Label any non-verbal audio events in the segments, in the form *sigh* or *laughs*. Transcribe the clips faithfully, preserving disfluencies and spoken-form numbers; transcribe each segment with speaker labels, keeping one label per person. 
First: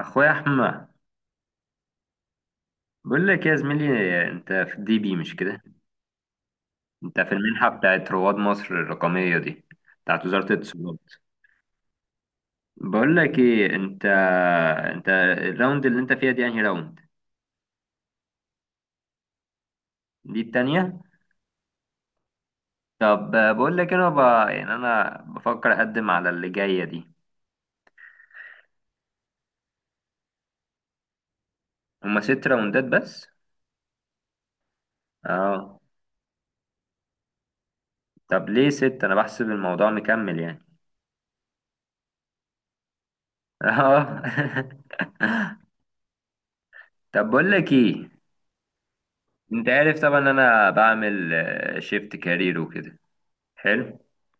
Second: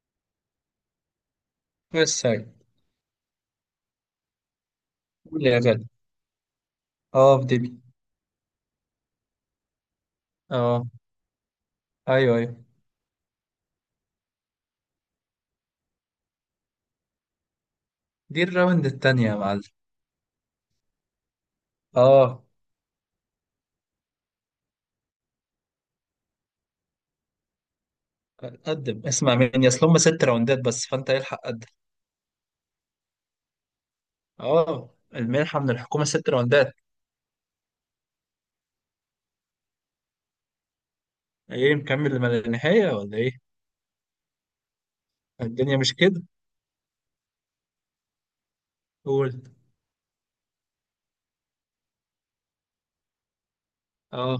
Speaker 1: اخويا احمد،
Speaker 2: بس هاي.
Speaker 1: بقول لك يا زميلي، انت في الدي بي مش
Speaker 2: قول لي يا
Speaker 1: كده؟
Speaker 2: غالي.
Speaker 1: انت في
Speaker 2: اه، في
Speaker 1: المنحه
Speaker 2: دبي.
Speaker 1: بتاعت رواد مصر الرقميه دي، بتاعت وزاره
Speaker 2: اه،
Speaker 1: الاتصالات.
Speaker 2: ايوه ايوه،
Speaker 1: بقول لك ايه انت، انت الراوند اللي انت فيها دي انهي راوند؟
Speaker 2: دي الراوند التانية يا معلم.
Speaker 1: دي التانية.
Speaker 2: اه.
Speaker 1: طب آه، بقول لك انا ب... يعني انا بفكر اقدم على اللي جايه دي.
Speaker 2: قدم، اسمع مني، اصل هم ست راوندات بس، فانت الحق قدم.
Speaker 1: هما ست راوندات بس؟
Speaker 2: اه، المنحة من
Speaker 1: اه.
Speaker 2: الحكومة ست راوندات.
Speaker 1: طب ليه ست؟ انا بحسب الموضوع مكمل يعني.
Speaker 2: ايه مكمل لما النهاية ولا ايه؟
Speaker 1: اه *laughs*
Speaker 2: الدنيا مش كده.
Speaker 1: طب بقول لك ايه،
Speaker 2: قول.
Speaker 1: انت عارف طبعا انا بعمل شيفت كارير وكده. حلو.
Speaker 2: اه.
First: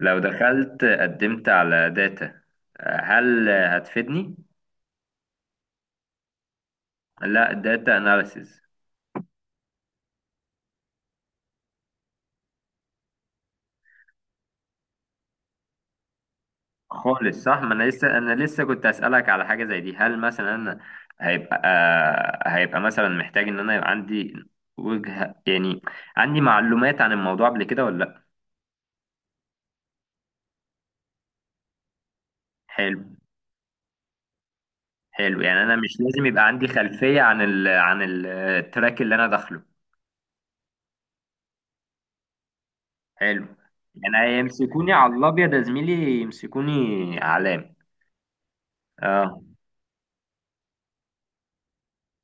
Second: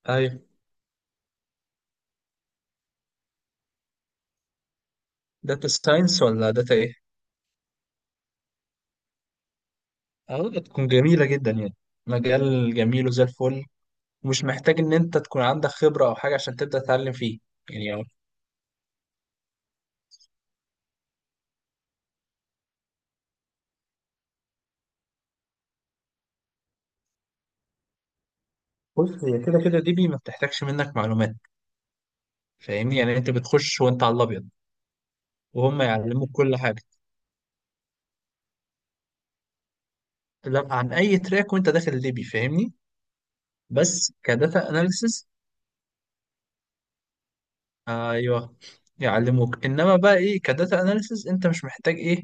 Speaker 1: لو
Speaker 2: ايوه.
Speaker 1: دخلت قدمت على داتا، هل هتفيدني؟
Speaker 2: داتا ساينس ولا داتا ايه؟
Speaker 1: لا، داتا اناليسز.
Speaker 2: اه، تكون جميلة جدا يعني. مجال جميل وزي الفل، ومش محتاج ان انت تكون عندك خبرة او حاجة عشان تبدأ تتعلم فيه.
Speaker 1: خالص صح، ما انا
Speaker 2: يعني اه.
Speaker 1: لسه، انا لسه كنت اسالك على حاجه زي دي. هل مثلا انا هيبقى، آه، هيبقى مثلا محتاج ان انا يبقى عندي وجهه يعني، عندي معلومات عن الموضوع قبل كده ولا لا؟
Speaker 2: بص، هي كده كده دي بي ما بتحتاجش منك معلومات. فاهمني،
Speaker 1: حلو.
Speaker 2: يعني انت بتخش وانت على الابيض.
Speaker 1: حلو، يعني انا
Speaker 2: وهم
Speaker 1: مش لازم
Speaker 2: يعلموك
Speaker 1: يبقى
Speaker 2: كل
Speaker 1: عندي
Speaker 2: حاجه.
Speaker 1: خلفيه عن ال عن ال- التراك اللي انا داخله.
Speaker 2: لا، عن اي تراك وانت داخل الليبي، فاهمني.
Speaker 1: حلو،
Speaker 2: بس
Speaker 1: يعني
Speaker 2: كداتا
Speaker 1: هيمسكوني على
Speaker 2: اناليسز.
Speaker 1: الابيض يا زميلي، يمسكوني علام.
Speaker 2: ايوه،
Speaker 1: اه.
Speaker 2: يعلموك. انما بقى ايه، كداتا اناليسز انت مش محتاج ايه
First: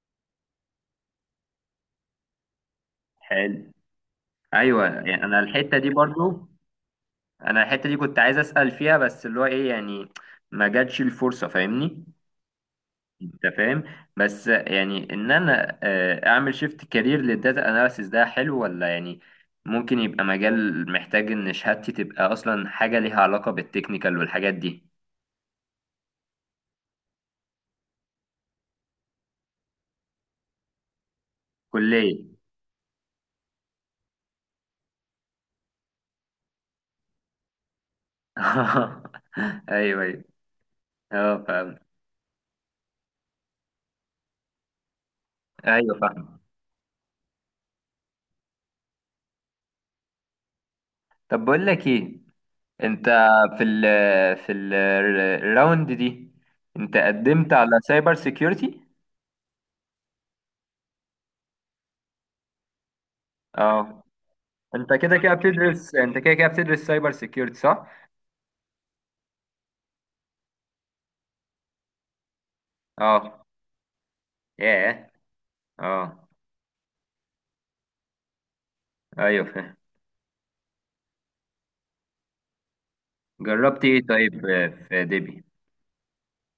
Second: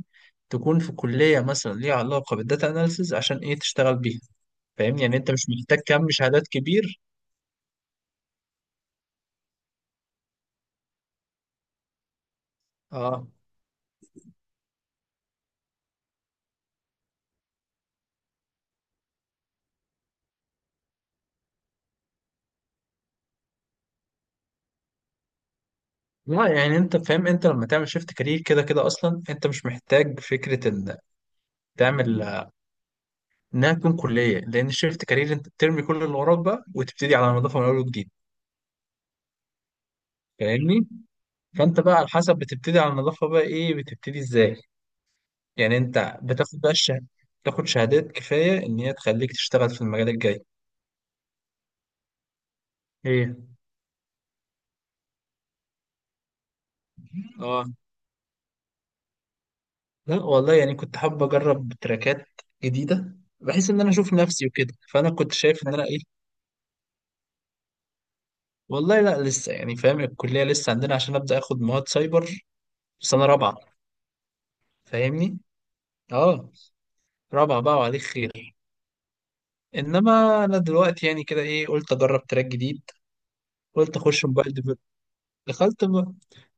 Speaker 2: تكون في كليه مثلا ليها علاقه بالداتا اناليسز عشان ايه
Speaker 1: حلو.
Speaker 2: تشتغل بيها.
Speaker 1: ايوه،
Speaker 2: فاهمني، يعني
Speaker 1: يعني
Speaker 2: انت
Speaker 1: انا
Speaker 2: مش
Speaker 1: الحته
Speaker 2: محتاج
Speaker 1: دي
Speaker 2: كم شهادات
Speaker 1: برضو،
Speaker 2: كبير.
Speaker 1: انا الحته دي كنت عايز اسال فيها، بس اللي هو ايه يعني، ما جاتش الفرصه، فاهمني.
Speaker 2: اه.
Speaker 1: انت فاهم. بس يعني ان انا آه، اعمل شيفت كارير للداتا اناليسيس، ده حلو ولا يعني ممكن يبقى مجال محتاج ان شهادتي تبقى اصلا حاجه ليها علاقه بالتكنيكال والحاجات دي؟
Speaker 2: لا، يعني انت فاهم، انت لما تعمل شيفت كارير كده كده اصلا انت مش محتاج فكره ان تعمل
Speaker 1: كليه.
Speaker 2: انها تكون كليه، لان الشيفت كارير انت بترمي كل اللي وراك بقى وتبتدي على نظافه من اول وجديد.
Speaker 1: *laughs* ايوه ايوه.
Speaker 2: فاهمني.
Speaker 1: اه فاهم.
Speaker 2: فانت بقى على حسب بتبتدي على نظافه، بقى ايه بتبتدي ازاي، يعني
Speaker 1: ايوه
Speaker 2: انت
Speaker 1: فاهم.
Speaker 2: بتاخد بقى الشهاده، تاخد شهادات كفايه ان هي تخليك تشتغل في المجال الجاي.
Speaker 1: طب بقول لك ايه، انت
Speaker 2: ايه.
Speaker 1: في ال، في ال، الراوند دي انت قدمت
Speaker 2: اه،
Speaker 1: على سايبر سيكيورتي.
Speaker 2: لا والله، يعني كنت حابب اجرب تراكات جديده، بحيث ان انا
Speaker 1: اه.
Speaker 2: اشوف نفسي وكده،
Speaker 1: انت
Speaker 2: فانا
Speaker 1: كده
Speaker 2: كنت
Speaker 1: كده
Speaker 2: شايف ان انا
Speaker 1: بتدرس،
Speaker 2: ايه.
Speaker 1: انت كده كده بتدرس سايبر سيكيورتي صح؟
Speaker 2: والله لا لسه، يعني فاهم الكليه لسه عندنا عشان ابدا اخد مواد سايبر في سنه
Speaker 1: اه.
Speaker 2: رابعه.
Speaker 1: ياه.
Speaker 2: فاهمني.
Speaker 1: اه.
Speaker 2: اه. رابعه بقى وعليك خير.
Speaker 1: ايوه فاهم.
Speaker 2: انما انا دلوقتي يعني كده ايه، قلت اجرب تراك جديد،
Speaker 1: جربت
Speaker 2: قلت
Speaker 1: ايه
Speaker 2: اخش
Speaker 1: طيب؟
Speaker 2: موبايل
Speaker 1: آه،
Speaker 2: ديفلوبر.
Speaker 1: في ديبي
Speaker 2: دخلت م-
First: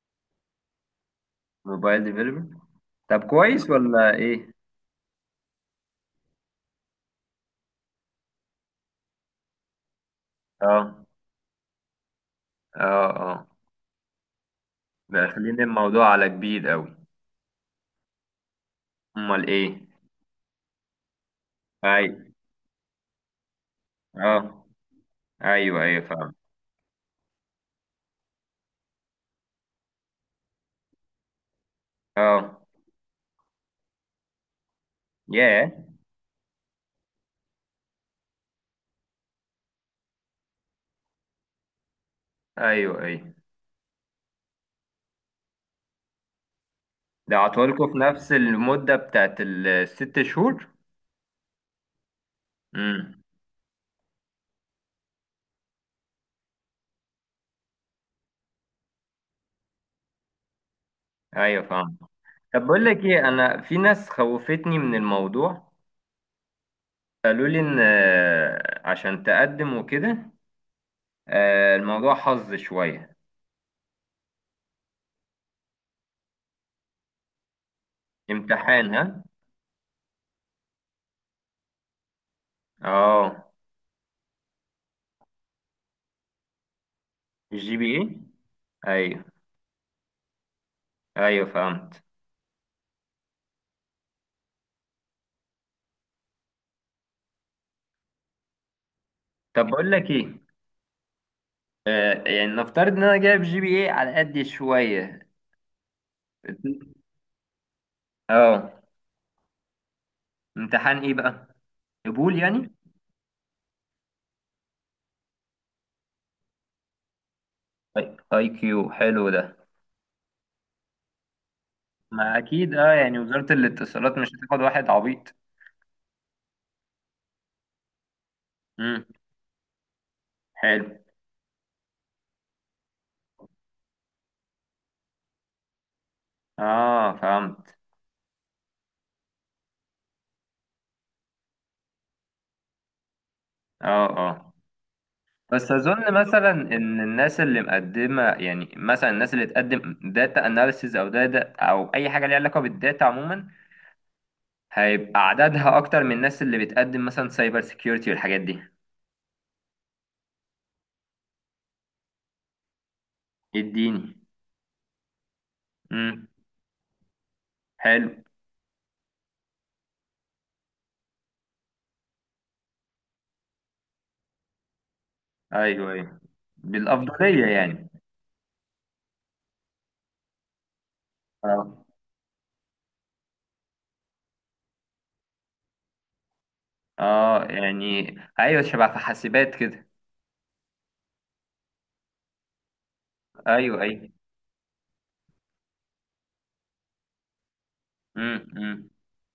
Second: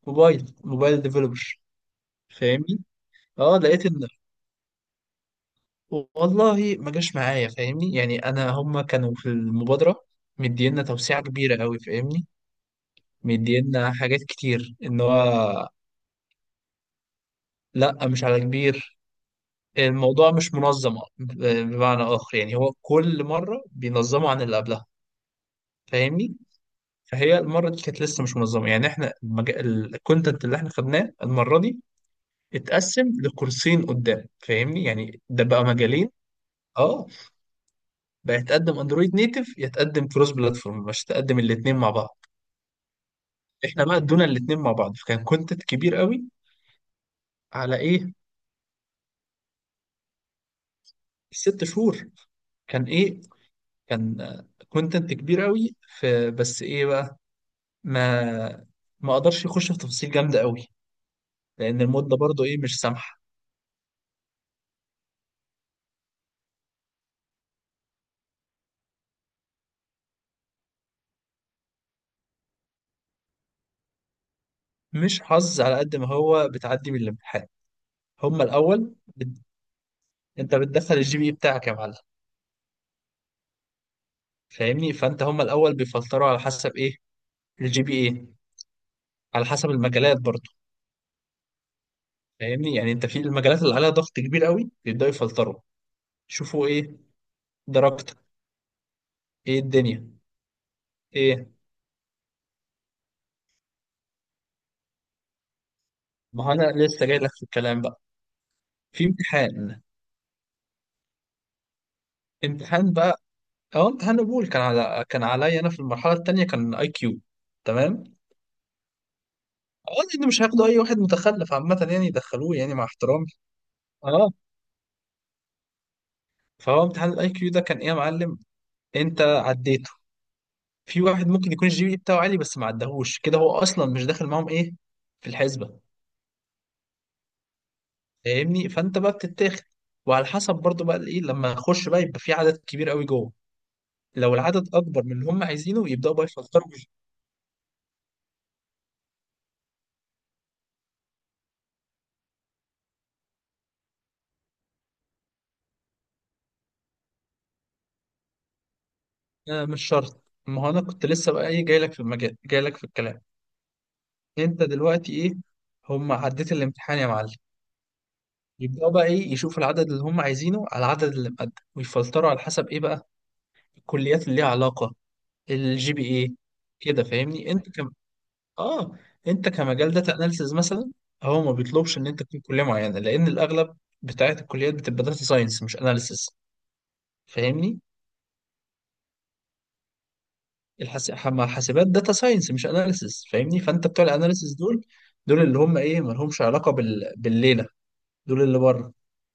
Speaker 2: موبايل موبايل ديفلوبر.
Speaker 1: موبايل ديفلوبر؟
Speaker 2: فاهمني.
Speaker 1: طب
Speaker 2: اه،
Speaker 1: كويس
Speaker 2: لقيت ان
Speaker 1: ولا ايه؟
Speaker 2: والله ما جاش معايا، فاهمني. يعني انا هما كانوا في المبادره مدينا
Speaker 1: اه.
Speaker 2: توسيعه كبيره قوي، فاهمني.
Speaker 1: اه. اه.
Speaker 2: مدينا حاجات كتير ان
Speaker 1: داخلين
Speaker 2: هو.
Speaker 1: الموضوع على كبير قوي.
Speaker 2: لا مش على كبير.
Speaker 1: امال ايه؟
Speaker 2: الموضوع مش منظم بمعنى
Speaker 1: اي.
Speaker 2: اخر، يعني هو كل مره بينظمه عن اللي
Speaker 1: اه.
Speaker 2: قبلها،
Speaker 1: ايوه ايوه فاهم.
Speaker 2: فاهمني. فهي المرة دي كانت لسه مش منظمة، يعني احنا المج... الكونتنت اللي احنا خدناه المرة دي
Speaker 1: اه.
Speaker 2: اتقسم لكورسين قدام، فاهمني، يعني ده بقى
Speaker 1: ياه.
Speaker 2: مجالين. اه. بقى يتقدم اندرويد نيتف، يتقدم كروس بلاتفورم، مش تقدم الاتنين مع بعض.
Speaker 1: ايوه ايوه.
Speaker 2: احنا بقى ادونا الاتنين مع بعض، فكان كونتنت كبير قوي.
Speaker 1: ده
Speaker 2: على
Speaker 1: عطولكوا في
Speaker 2: ايه،
Speaker 1: نفس المدة بتاعت الست شهور؟
Speaker 2: ست شهور. كان ايه،
Speaker 1: امم
Speaker 2: كان كونتنت كبير قوي، في بس ايه بقى، ما ما اقدرش يخش في تفاصيل جامدة قوي،
Speaker 1: ايوه
Speaker 2: لان
Speaker 1: فاهم.
Speaker 2: المدة برضو ايه
Speaker 1: طب
Speaker 2: مش
Speaker 1: بقول لك ايه،
Speaker 2: سامحة.
Speaker 1: انا في ناس خوفتني من الموضوع. قالوا لي ان آه، عشان تقدم وكده، آه، الموضوع حظ شوية.
Speaker 2: مش حظ على قد ما هو بتعدي من الامتحان. هم
Speaker 1: امتحان
Speaker 2: الاول
Speaker 1: ها؟
Speaker 2: بت... انت بتدخل الجي بي اي بتاعك يا معلم.
Speaker 1: اه.
Speaker 2: فاهمني، فانت هم الاول بيفلتروا على حسب ايه.
Speaker 1: الجي
Speaker 2: الجي
Speaker 1: بي
Speaker 2: بي
Speaker 1: ايه؟
Speaker 2: اي.
Speaker 1: ايوه.
Speaker 2: على حسب المجالات برضه.
Speaker 1: ايوه فهمت.
Speaker 2: فاهمني، يعني انت في المجالات اللي عليها ضغط كبير قوي بيبداوا يفلتروا، يشوفوا ايه درجتك، ايه
Speaker 1: طب بقول لك
Speaker 2: الدنيا.
Speaker 1: ايه،
Speaker 2: ايه.
Speaker 1: آه، يعني نفترض ان انا جايب جي بي ايه على قد شوية.
Speaker 2: ما هو انا لسه جاي لك في الكلام بقى.
Speaker 1: اه.
Speaker 2: في امتحان.
Speaker 1: امتحان ايه بقى؟ قبول يعني؟
Speaker 2: امتحان بقى، اه امتحان قبول، كان على كان عليا انا في المرحله الثانيه كان اي كيو. تمام.
Speaker 1: اي كيو حلو ده.
Speaker 2: اه، لان مش هياخدوا اي واحد متخلف عامه يعني
Speaker 1: ما
Speaker 2: يدخلوه،
Speaker 1: اكيد
Speaker 2: يعني مع
Speaker 1: اه، يعني
Speaker 2: احترامي.
Speaker 1: وزارة الاتصالات مش
Speaker 2: اه،
Speaker 1: هتاخد واحد عبيط.
Speaker 2: فهو امتحان الاي كيو ده كان ايه يا معلم،
Speaker 1: امم
Speaker 2: انت عديته.
Speaker 1: حلو.
Speaker 2: في واحد ممكن يكون الجي بي إيه بتاعه عالي بس ما عدهوش كده، هو اصلا مش داخل معاهم ايه في الحسبه.
Speaker 1: اه فهمت.
Speaker 2: فاهمني، فانت بقى بتتاخد. وعلى حسب برضو بقى ايه، لما اخش بقى يبقى في عدد كبير قوي جوه،
Speaker 1: اه
Speaker 2: لو
Speaker 1: اه.
Speaker 2: العدد اكبر من اللي هم
Speaker 1: بس
Speaker 2: عايزينه
Speaker 1: اظن
Speaker 2: يبداوا بقى
Speaker 1: مثلا
Speaker 2: يفلتروا.
Speaker 1: ان الناس اللي مقدمه، يعني مثلا الناس اللي تقدم داتا اناليسيز او داتا او اي حاجه ليها علاقه بالداتا عموما، هيبقى عددها اكتر من الناس اللي بتقدم مثلا سايبر سيكيورتي والحاجات دي.
Speaker 2: آه مش شرط، ما هو انا كنت لسه بقى ايه جاي لك في المجال، جاي لك في الكلام.
Speaker 1: اديني.
Speaker 2: انت دلوقتي ايه، هم
Speaker 1: امم.
Speaker 2: عديت الامتحان يا معلم،
Speaker 1: حلو.
Speaker 2: يبداوا بقى ايه يشوفوا العدد اللي هم عايزينه على العدد اللي مقدم، ويفلتروا على حسب ايه بقى الكليات اللي ليها علاقه،
Speaker 1: ايوه
Speaker 2: الجي بي
Speaker 1: ايوه.
Speaker 2: اي. كده
Speaker 1: بالافضليه
Speaker 2: فاهمني، انت
Speaker 1: يعني.
Speaker 2: كم، اه، انت كمجال داتا اناليسز مثلا، هو ما
Speaker 1: اه.
Speaker 2: بيطلبش ان انت تكون كليه معينه لان الاغلب بتاعت الكليات بتبقى داتا ساينس مش اناليسز.
Speaker 1: اه.
Speaker 2: فاهمني.
Speaker 1: يعني. ايوه، شبه في حاسبات كده.
Speaker 2: الحس... مع الحاسبات داتا ساينس مش اناليسز، فاهمني،
Speaker 1: ايوه
Speaker 2: فانت بتوع
Speaker 1: ايوه.
Speaker 2: الاناليسز دول، دول اللي هم ايه ما لهمش علاقه بال... بالليله،
Speaker 1: امم
Speaker 2: دول اللي
Speaker 1: امم.
Speaker 2: بره.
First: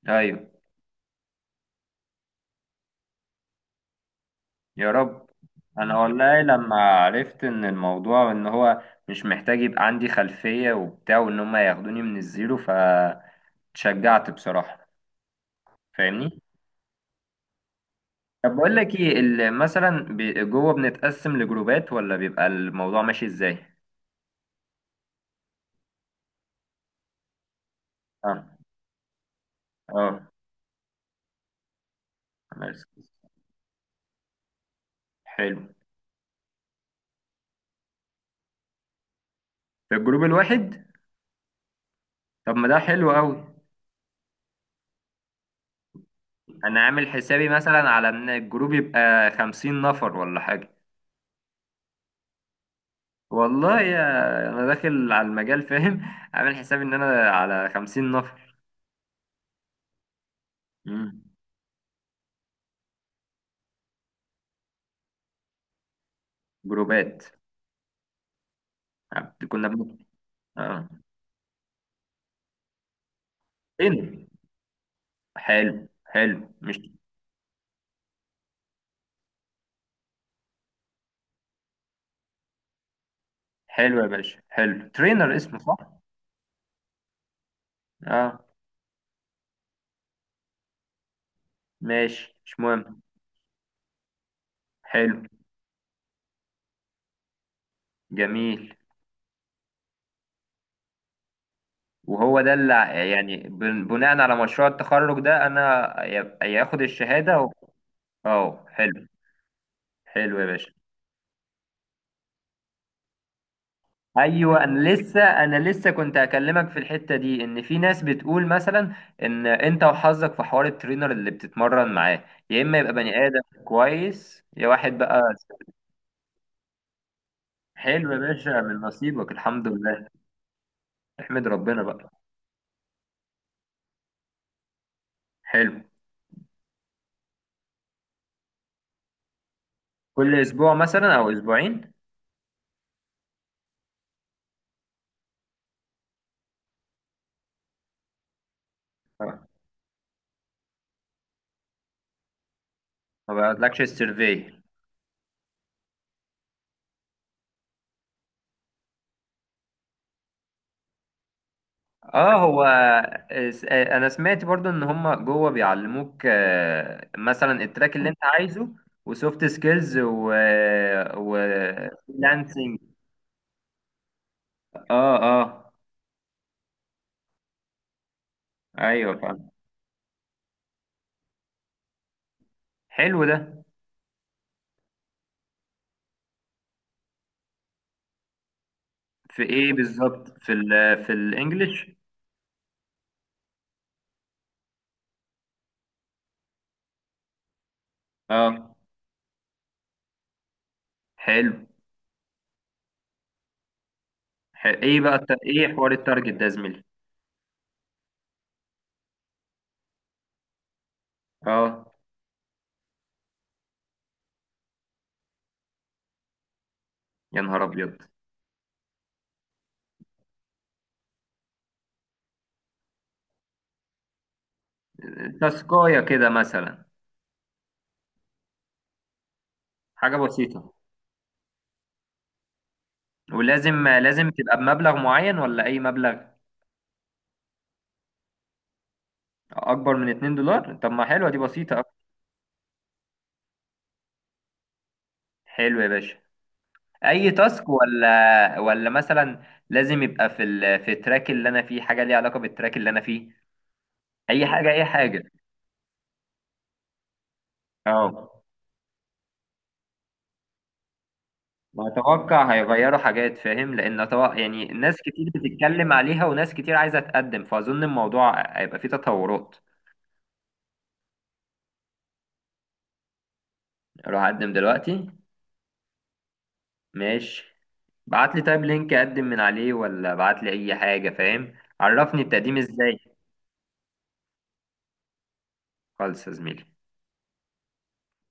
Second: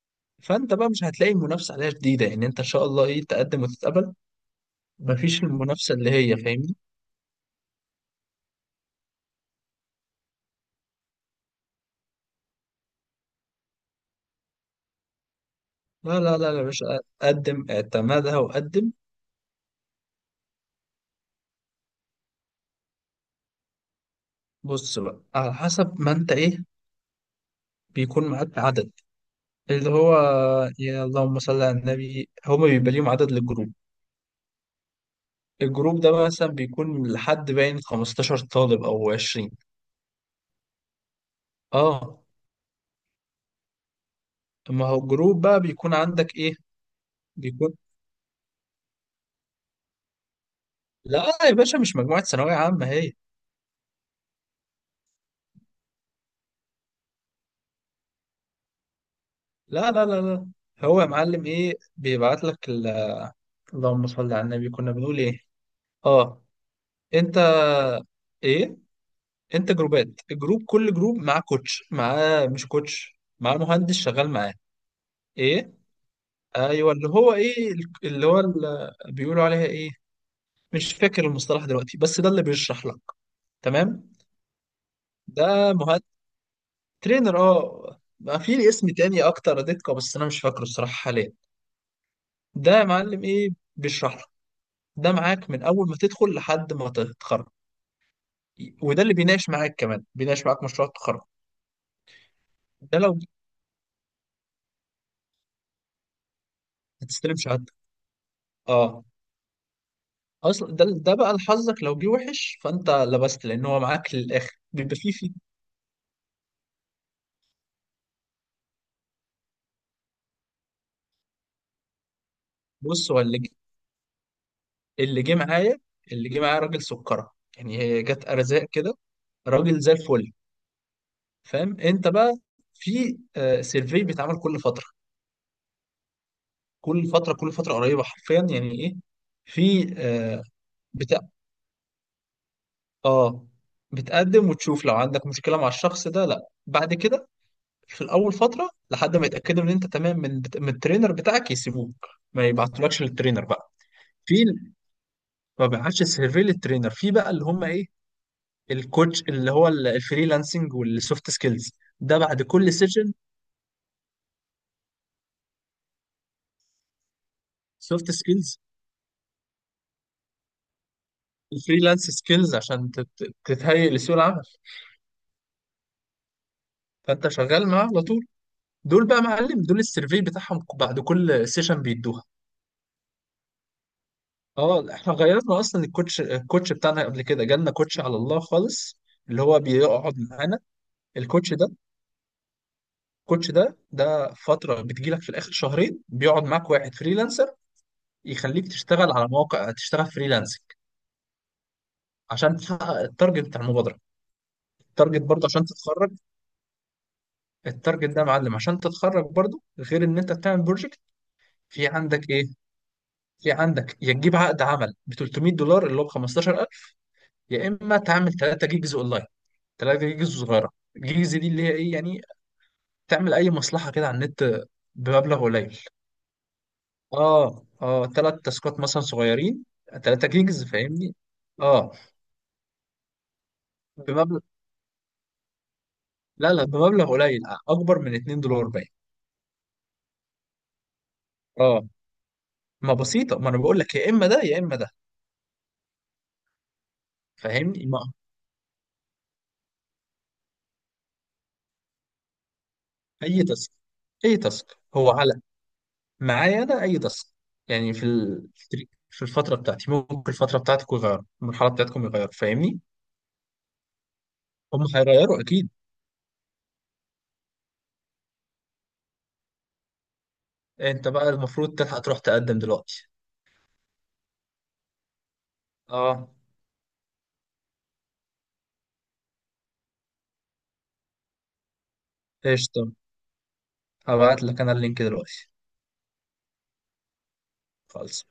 Speaker 1: ايوه.
Speaker 2: فانت بقى مش هتلاقي المنافسه عليها شديده، يعني انت ان شاء الله ايه تقدم وتتقبل،
Speaker 1: يا رب.
Speaker 2: مفيش المنافسه
Speaker 1: انا
Speaker 2: اللي هي،
Speaker 1: والله
Speaker 2: فاهمني.
Speaker 1: لما عرفت ان الموضوع ان هو مش محتاج يبقى عندي خلفية وبتاع، وان هم ياخدوني من الزيرو، فتشجعت بصراحة.
Speaker 2: لا لا
Speaker 1: فاهمني.
Speaker 2: لا يا باشا، قدم اعتمدها
Speaker 1: طب بقول
Speaker 2: وقدم.
Speaker 1: لك ايه، ال- مثلا بي- جوه بنتقسم لجروبات ولا بيبقى الموضوع ماشي ازاي؟
Speaker 2: بص بقى على حسب ما انت ايه، بيكون
Speaker 1: اه.
Speaker 2: معاك عدد. اللي هو
Speaker 1: اه.
Speaker 2: يا اللهم صل على النبي، هما
Speaker 1: بس.
Speaker 2: بيبقى ليهم عدد للجروب.
Speaker 1: حلو.
Speaker 2: الجروب ده مثلا بيكون لحد باين خمستاشر طالب او عشرين.
Speaker 1: في الجروب الواحد؟
Speaker 2: اه.
Speaker 1: طب ما ده حلو قوي.
Speaker 2: ما هو الجروب بقى بيكون عندك ايه،
Speaker 1: انا عامل حسابي
Speaker 2: بيكون،
Speaker 1: مثلا على ان الجروب يبقى خمسين نفر ولا حاجة.
Speaker 2: لا يا باشا مش مجموعة ثانوية عامة هي.
Speaker 1: والله يا، انا داخل على المجال فاهم *laughs* عامل حساب ان انا على خمسين نفر.
Speaker 2: لا لا لا لا. هو يا
Speaker 1: مم.
Speaker 2: معلم ايه بيبعت لك ال... اللهم صل على النبي، كنا بنقول ايه، اه،
Speaker 1: جروبات.
Speaker 2: انت، ايه،
Speaker 1: عب- كنا
Speaker 2: انت
Speaker 1: بن...
Speaker 2: جروبات، الجروب
Speaker 1: اه.
Speaker 2: كل جروب معاه كوتش، معاه، مش كوتش، معاه مهندس
Speaker 1: ترينر.
Speaker 2: شغال معاه. ايه.
Speaker 1: حلو حلو مش؟
Speaker 2: ايوه، اللي هو ايه، اللي هو اللي بيقولوا عليها ايه، مش فاكر المصطلح دلوقتي بس ده اللي بيشرح لك.
Speaker 1: حلو يا
Speaker 2: تمام.
Speaker 1: باشا، حلو ترينر
Speaker 2: ده
Speaker 1: اسمه صح؟
Speaker 2: مهندس. ترينر اه، ما
Speaker 1: اه.
Speaker 2: في اسم تاني اكتر دقة بس انا مش فاكره الصراحة حاليا.
Speaker 1: ماشي، مش
Speaker 2: ده يا
Speaker 1: مهم.
Speaker 2: معلم ايه بيشرح لك. ده
Speaker 1: حلو.
Speaker 2: معاك من اول ما تدخل لحد ما تتخرج.
Speaker 1: جميل.
Speaker 2: وده اللي بيناقش معاك، كمان بيناقش معاك مشروع التخرج.
Speaker 1: وهو ده اللي ع-
Speaker 2: ده لو
Speaker 1: يعني بن- بناء على مشروع التخرج ده انا يا- ياخد
Speaker 2: هتستلم
Speaker 1: الشهادة و...
Speaker 2: شهادتك.
Speaker 1: اه
Speaker 2: اه.
Speaker 1: حلو. حلو يا باشا.
Speaker 2: اصلا ده ده بقى لحظك، لو جه وحش فانت لبست، لان هو معاك للاخر
Speaker 1: ايوه، انا
Speaker 2: بيبقى فيه
Speaker 1: لسه،
Speaker 2: فيه
Speaker 1: انا لسه كنت هكلمك في الحته دي، ان في ناس بتقول مثلا ان انت وحظك في حوار الترينر اللي بتتمرن معاه، يا اما يبقى
Speaker 2: بص هو
Speaker 1: بني
Speaker 2: اللي
Speaker 1: ادم
Speaker 2: جه،
Speaker 1: كويس يا واحد بقى.
Speaker 2: اللي جه معايا اللي جه معايا راجل سكره، يعني هي
Speaker 1: حلو يا
Speaker 2: جت
Speaker 1: باشا،
Speaker 2: ارزاق
Speaker 1: من
Speaker 2: كده،
Speaker 1: نصيبك الحمد
Speaker 2: راجل زي
Speaker 1: لله.
Speaker 2: الفل.
Speaker 1: احمد
Speaker 2: فاهم
Speaker 1: ربنا
Speaker 2: انت
Speaker 1: بقى.
Speaker 2: بقى. في آه سيرفي بيتعمل كل فتره،
Speaker 1: حلو.
Speaker 2: كل فتره كل فتره قريبه حرفيا، يعني ايه، في
Speaker 1: كل
Speaker 2: آه
Speaker 1: اسبوع مثلا
Speaker 2: بتاع،
Speaker 1: او اسبوعين؟
Speaker 2: اه، بتقدم وتشوف لو عندك مشكله مع الشخص ده. لا بعد كده، في الاول فتره لحد ما
Speaker 1: آه،
Speaker 2: يتاكدوا ان انت تمام من من الترينر بتاعك يسيبوك. ما يبعتولكش
Speaker 1: ما
Speaker 2: للترينر بقى.
Speaker 1: بعتلكش
Speaker 2: في
Speaker 1: السيرفي.
Speaker 2: ال- ما بيعملش سيرفي للترينر، في بقى اللي هم ايه الكوتش اللي هو ال- الفريلانسنج والسوفت سكيلز. ده
Speaker 1: اه
Speaker 2: بعد
Speaker 1: هو.
Speaker 2: كل سيشن.
Speaker 1: س- آه، انا سمعت برضو ان هم جوه بيعلموك آه، مثلا التراك اللي
Speaker 2: سوفت
Speaker 1: انت
Speaker 2: سكيلز،
Speaker 1: عايزه وسوفت سكيلز و و
Speaker 2: الفريلانس سكيلز
Speaker 1: فريلانسنج.
Speaker 2: عشان تت- تتهيئ لسوق العمل.
Speaker 1: اه. اه.
Speaker 2: فانت شغال معاه على طول. دول
Speaker 1: ايوه
Speaker 2: بقى
Speaker 1: فاهم.
Speaker 2: معلم، دول السيرفي بتاعهم بعد كل سيشن بيدوها.
Speaker 1: حلو ده.
Speaker 2: اه، احنا غيرنا اصلا الكوتش، الكوتش بتاعنا قبل كده جالنا كوتش على الله خالص، اللي
Speaker 1: في
Speaker 2: هو
Speaker 1: ايه
Speaker 2: بيقعد
Speaker 1: بالظبط في
Speaker 2: معانا.
Speaker 1: ال في
Speaker 2: الكوتش ده،
Speaker 1: الانجليش؟
Speaker 2: الكوتش ده ده فترة بتجيلك في الاخر، شهرين بيقعد معاك واحد فريلانسر يخليك
Speaker 1: اه.
Speaker 2: تشتغل على مواقع، تشتغل فريلانسنج
Speaker 1: حلو.
Speaker 2: عشان تحقق التارجت بتاع المبادره.
Speaker 1: ح- ايه بقى
Speaker 2: التارجت
Speaker 1: الت-
Speaker 2: برضه عشان
Speaker 1: ايه حوار
Speaker 2: تتخرج.
Speaker 1: التارجت ده يا زميلي؟
Speaker 2: التارجت ده يا معلم عشان تتخرج برضه، غير ان انت بتعمل بروجكت. في
Speaker 1: اه.
Speaker 2: عندك ايه، في عندك يا تجيب عقد عمل ب تلتمية دولار اللي هو ب خمستاشر الف،
Speaker 1: يا نهار
Speaker 2: يا
Speaker 1: ابيض.
Speaker 2: اما تعمل ثلاث جيجز اونلاين، ثلاث جيجز صغيره. الجيجز دي اللي هي ايه يعني، تعمل اي مصلحه كده على النت بمبلغ قليل.
Speaker 1: تاسكايه كده مثلا؟
Speaker 2: اه، اه، ثلاث تاسكات مثلا صغيرين،
Speaker 1: حاجه
Speaker 2: ثلاث جيجز،
Speaker 1: بسيطه.
Speaker 2: فاهمني. اه،
Speaker 1: ولازم لازم
Speaker 2: بمبلغ،
Speaker 1: تبقى بمبلغ معين ولا اي مبلغ؟
Speaker 2: لا لا بمبلغ قليل، اكبر من اتنين دولار باين.
Speaker 1: اكبر من اتنين دولار؟ طب ما حلوه دي، بسيطه أوي.
Speaker 2: اه، ما بسيطه، ما انا بقول لك يا اما ده يا اما ده.
Speaker 1: حلو يا باشا. اي تاسك
Speaker 2: فاهمني، ما
Speaker 1: ولا ولا مثلا لازم يبقى في ال... في التراك اللي انا فيه حاجه ليها علاقه بالتراك اللي انا فيه؟
Speaker 2: اي تاسك، اي
Speaker 1: اي حاجه
Speaker 2: تاسك
Speaker 1: اي
Speaker 2: هو
Speaker 1: حاجه.
Speaker 2: على، معايا انا اي تاسك، يعني في
Speaker 1: اه.
Speaker 2: ال...، في الفتره بتاعتي ممكن، الفتره بتاعتكم يغيروا، المرحله بتاعتكم يغيروا،
Speaker 1: واتوقع
Speaker 2: فاهمني.
Speaker 1: هيغيروا حاجات فاهم، لان أتوقع يعني
Speaker 2: هم
Speaker 1: ناس كتير
Speaker 2: هيغيروا اكيد،
Speaker 1: بتتكلم عليها وناس كتير عايزه تقدم، فاظن الموضوع هيبقى فيه تطورات.
Speaker 2: انت بقى المفروض تلحق تروح تقدم دلوقتي.
Speaker 1: اروح اقدم دلوقتي؟
Speaker 2: اه
Speaker 1: ماشي. بعت لي طيب لينك اقدم من عليه ولا بعت لي اي حاجه، فاهم، عرفني التقديم
Speaker 2: قشطه،
Speaker 1: ازاي.
Speaker 2: هبعت لك انا اللينك دلوقتي.
Speaker 1: خالص يا زميلي.
Speaker 2: خالص.